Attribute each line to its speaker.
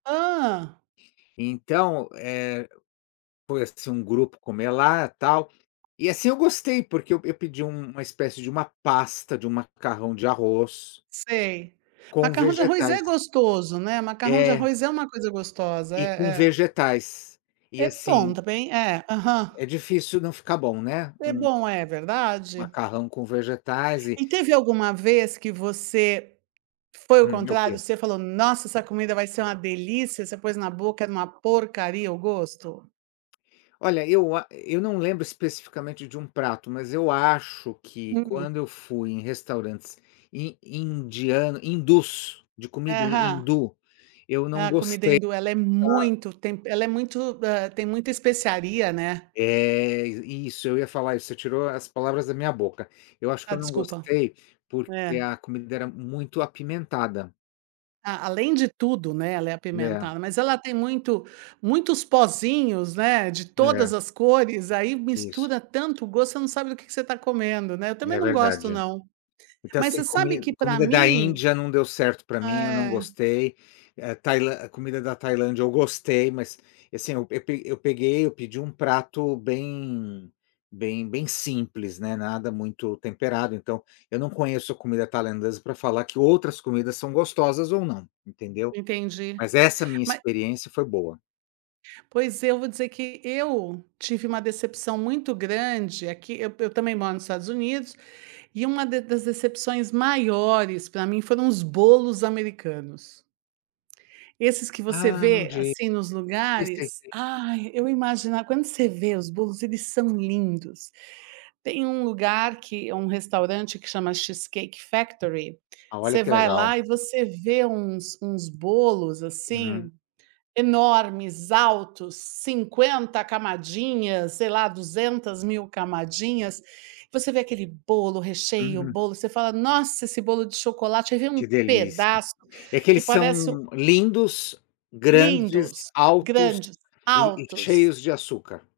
Speaker 1: Hã.
Speaker 2: Então, eh, foi, assim, um grupo comer lá, tal. E, assim, eu gostei, porque eu eu pedi um uma espécie de uma pasta de um macarrão de arroz
Speaker 1: Sei.
Speaker 2: com
Speaker 1: Macarrão de arroz é
Speaker 2: vegetais.
Speaker 1: gostoso, né. Macarrão de
Speaker 2: É.
Speaker 1: arroz é uma coisa gostosa,
Speaker 2: E com
Speaker 1: é é.
Speaker 2: vegetais, e
Speaker 1: É bom
Speaker 2: assim
Speaker 1: também, é, aham.
Speaker 2: é difícil não ficar bom, né,
Speaker 1: É
Speaker 2: um
Speaker 1: bom, é verdade.
Speaker 2: macarrão com vegetais e
Speaker 1: E teve alguma vez que você, foi o
Speaker 2: Hum, o
Speaker 1: contrário,
Speaker 2: que?
Speaker 1: você falou nossa, essa comida vai ser uma delícia, você pôs na boca, era uma porcaria o gosto.
Speaker 2: Olha, eu a eu não lembro especificamente de um prato, mas eu acho que
Speaker 1: Uhum.
Speaker 2: quando eu fui em restaurantes in indiano, hindus, de comida
Speaker 1: Aham.
Speaker 2: hindu, eu
Speaker 1: É,
Speaker 2: não
Speaker 1: a comida
Speaker 2: gostei
Speaker 1: hindu ela é
Speaker 2: da
Speaker 1: muito tempe ela é muito, hã, tem muita especiaria, né.
Speaker 2: É, isso, eu ia falar isso, você tirou as palavras da minha boca. Eu acho que
Speaker 1: Ah,
Speaker 2: eu não
Speaker 1: desculpa
Speaker 2: gostei, porque
Speaker 1: é.
Speaker 2: a comida era muito apimentada.
Speaker 1: A além de tudo, né, ela é
Speaker 2: Né.
Speaker 1: apimentada, mas ela tem muito muitos pozinhos, né, de
Speaker 2: Né.
Speaker 1: todas as cores, aí
Speaker 2: Isso.
Speaker 1: mistura tanto gosto, você não sabe do que que você tá comendo, né. Eu também
Speaker 2: É
Speaker 1: não gosto,
Speaker 2: verdade.
Speaker 1: não,
Speaker 2: Porque,
Speaker 1: mas
Speaker 2: assim,
Speaker 1: você sabe
Speaker 2: comi
Speaker 1: que pra
Speaker 2: comida da
Speaker 1: mim
Speaker 2: Índia não deu certo pra mim, eu não
Speaker 1: é.
Speaker 2: gostei. É, Tailan a comida da Tailândia eu gostei, mas, assim, eu pe eu peguei, eu pedi um prato bem bem bem simples, né. Nada muito temperado, então, eu não conheço a comida tailandesa pra falar que outras comidas são gostosas ou não, entendeu.
Speaker 1: Entendi,
Speaker 2: Mas essa minha
Speaker 1: mas
Speaker 2: experiência foi boa.
Speaker 1: Pois, eu vou dizer que eu tive uma decepção muito grande aqui. Eu eu também moro nos Estados Unidos, e uma de das decepções maiores pra mim foram os bolos americanos esses que você
Speaker 2: Ah, não
Speaker 1: vê,
Speaker 2: diga
Speaker 1: assim, nos
Speaker 2: sei, sei,
Speaker 1: lugares,
Speaker 2: sei.
Speaker 1: ai, eu imagina quando você vê os bolos, eles são lindos. Tem um lugar que um restaurante que chama Cheesecake Factory,
Speaker 2: Ah, olha
Speaker 1: você
Speaker 2: que
Speaker 1: vai
Speaker 2: legal.
Speaker 1: lá e você vê uns uns bolos,
Speaker 2: Uhum.
Speaker 1: assim, enormes, altos, cinquenta camadinhas, sei lá, duzentas mil camadinhas. Você vê aquele bolo, recheio,
Speaker 2: Uhum.
Speaker 1: bolo, você fala: "Nossa, esse bolo de chocolate!". Você vê um
Speaker 2: Que delícia.
Speaker 1: pedaço
Speaker 2: É que
Speaker 1: que
Speaker 2: eles
Speaker 1: parece um
Speaker 2: são lindos, grandes,
Speaker 1: Lindos,
Speaker 2: altos
Speaker 1: grandes,
Speaker 2: e e
Speaker 1: altos.
Speaker 2: cheios de açúcar.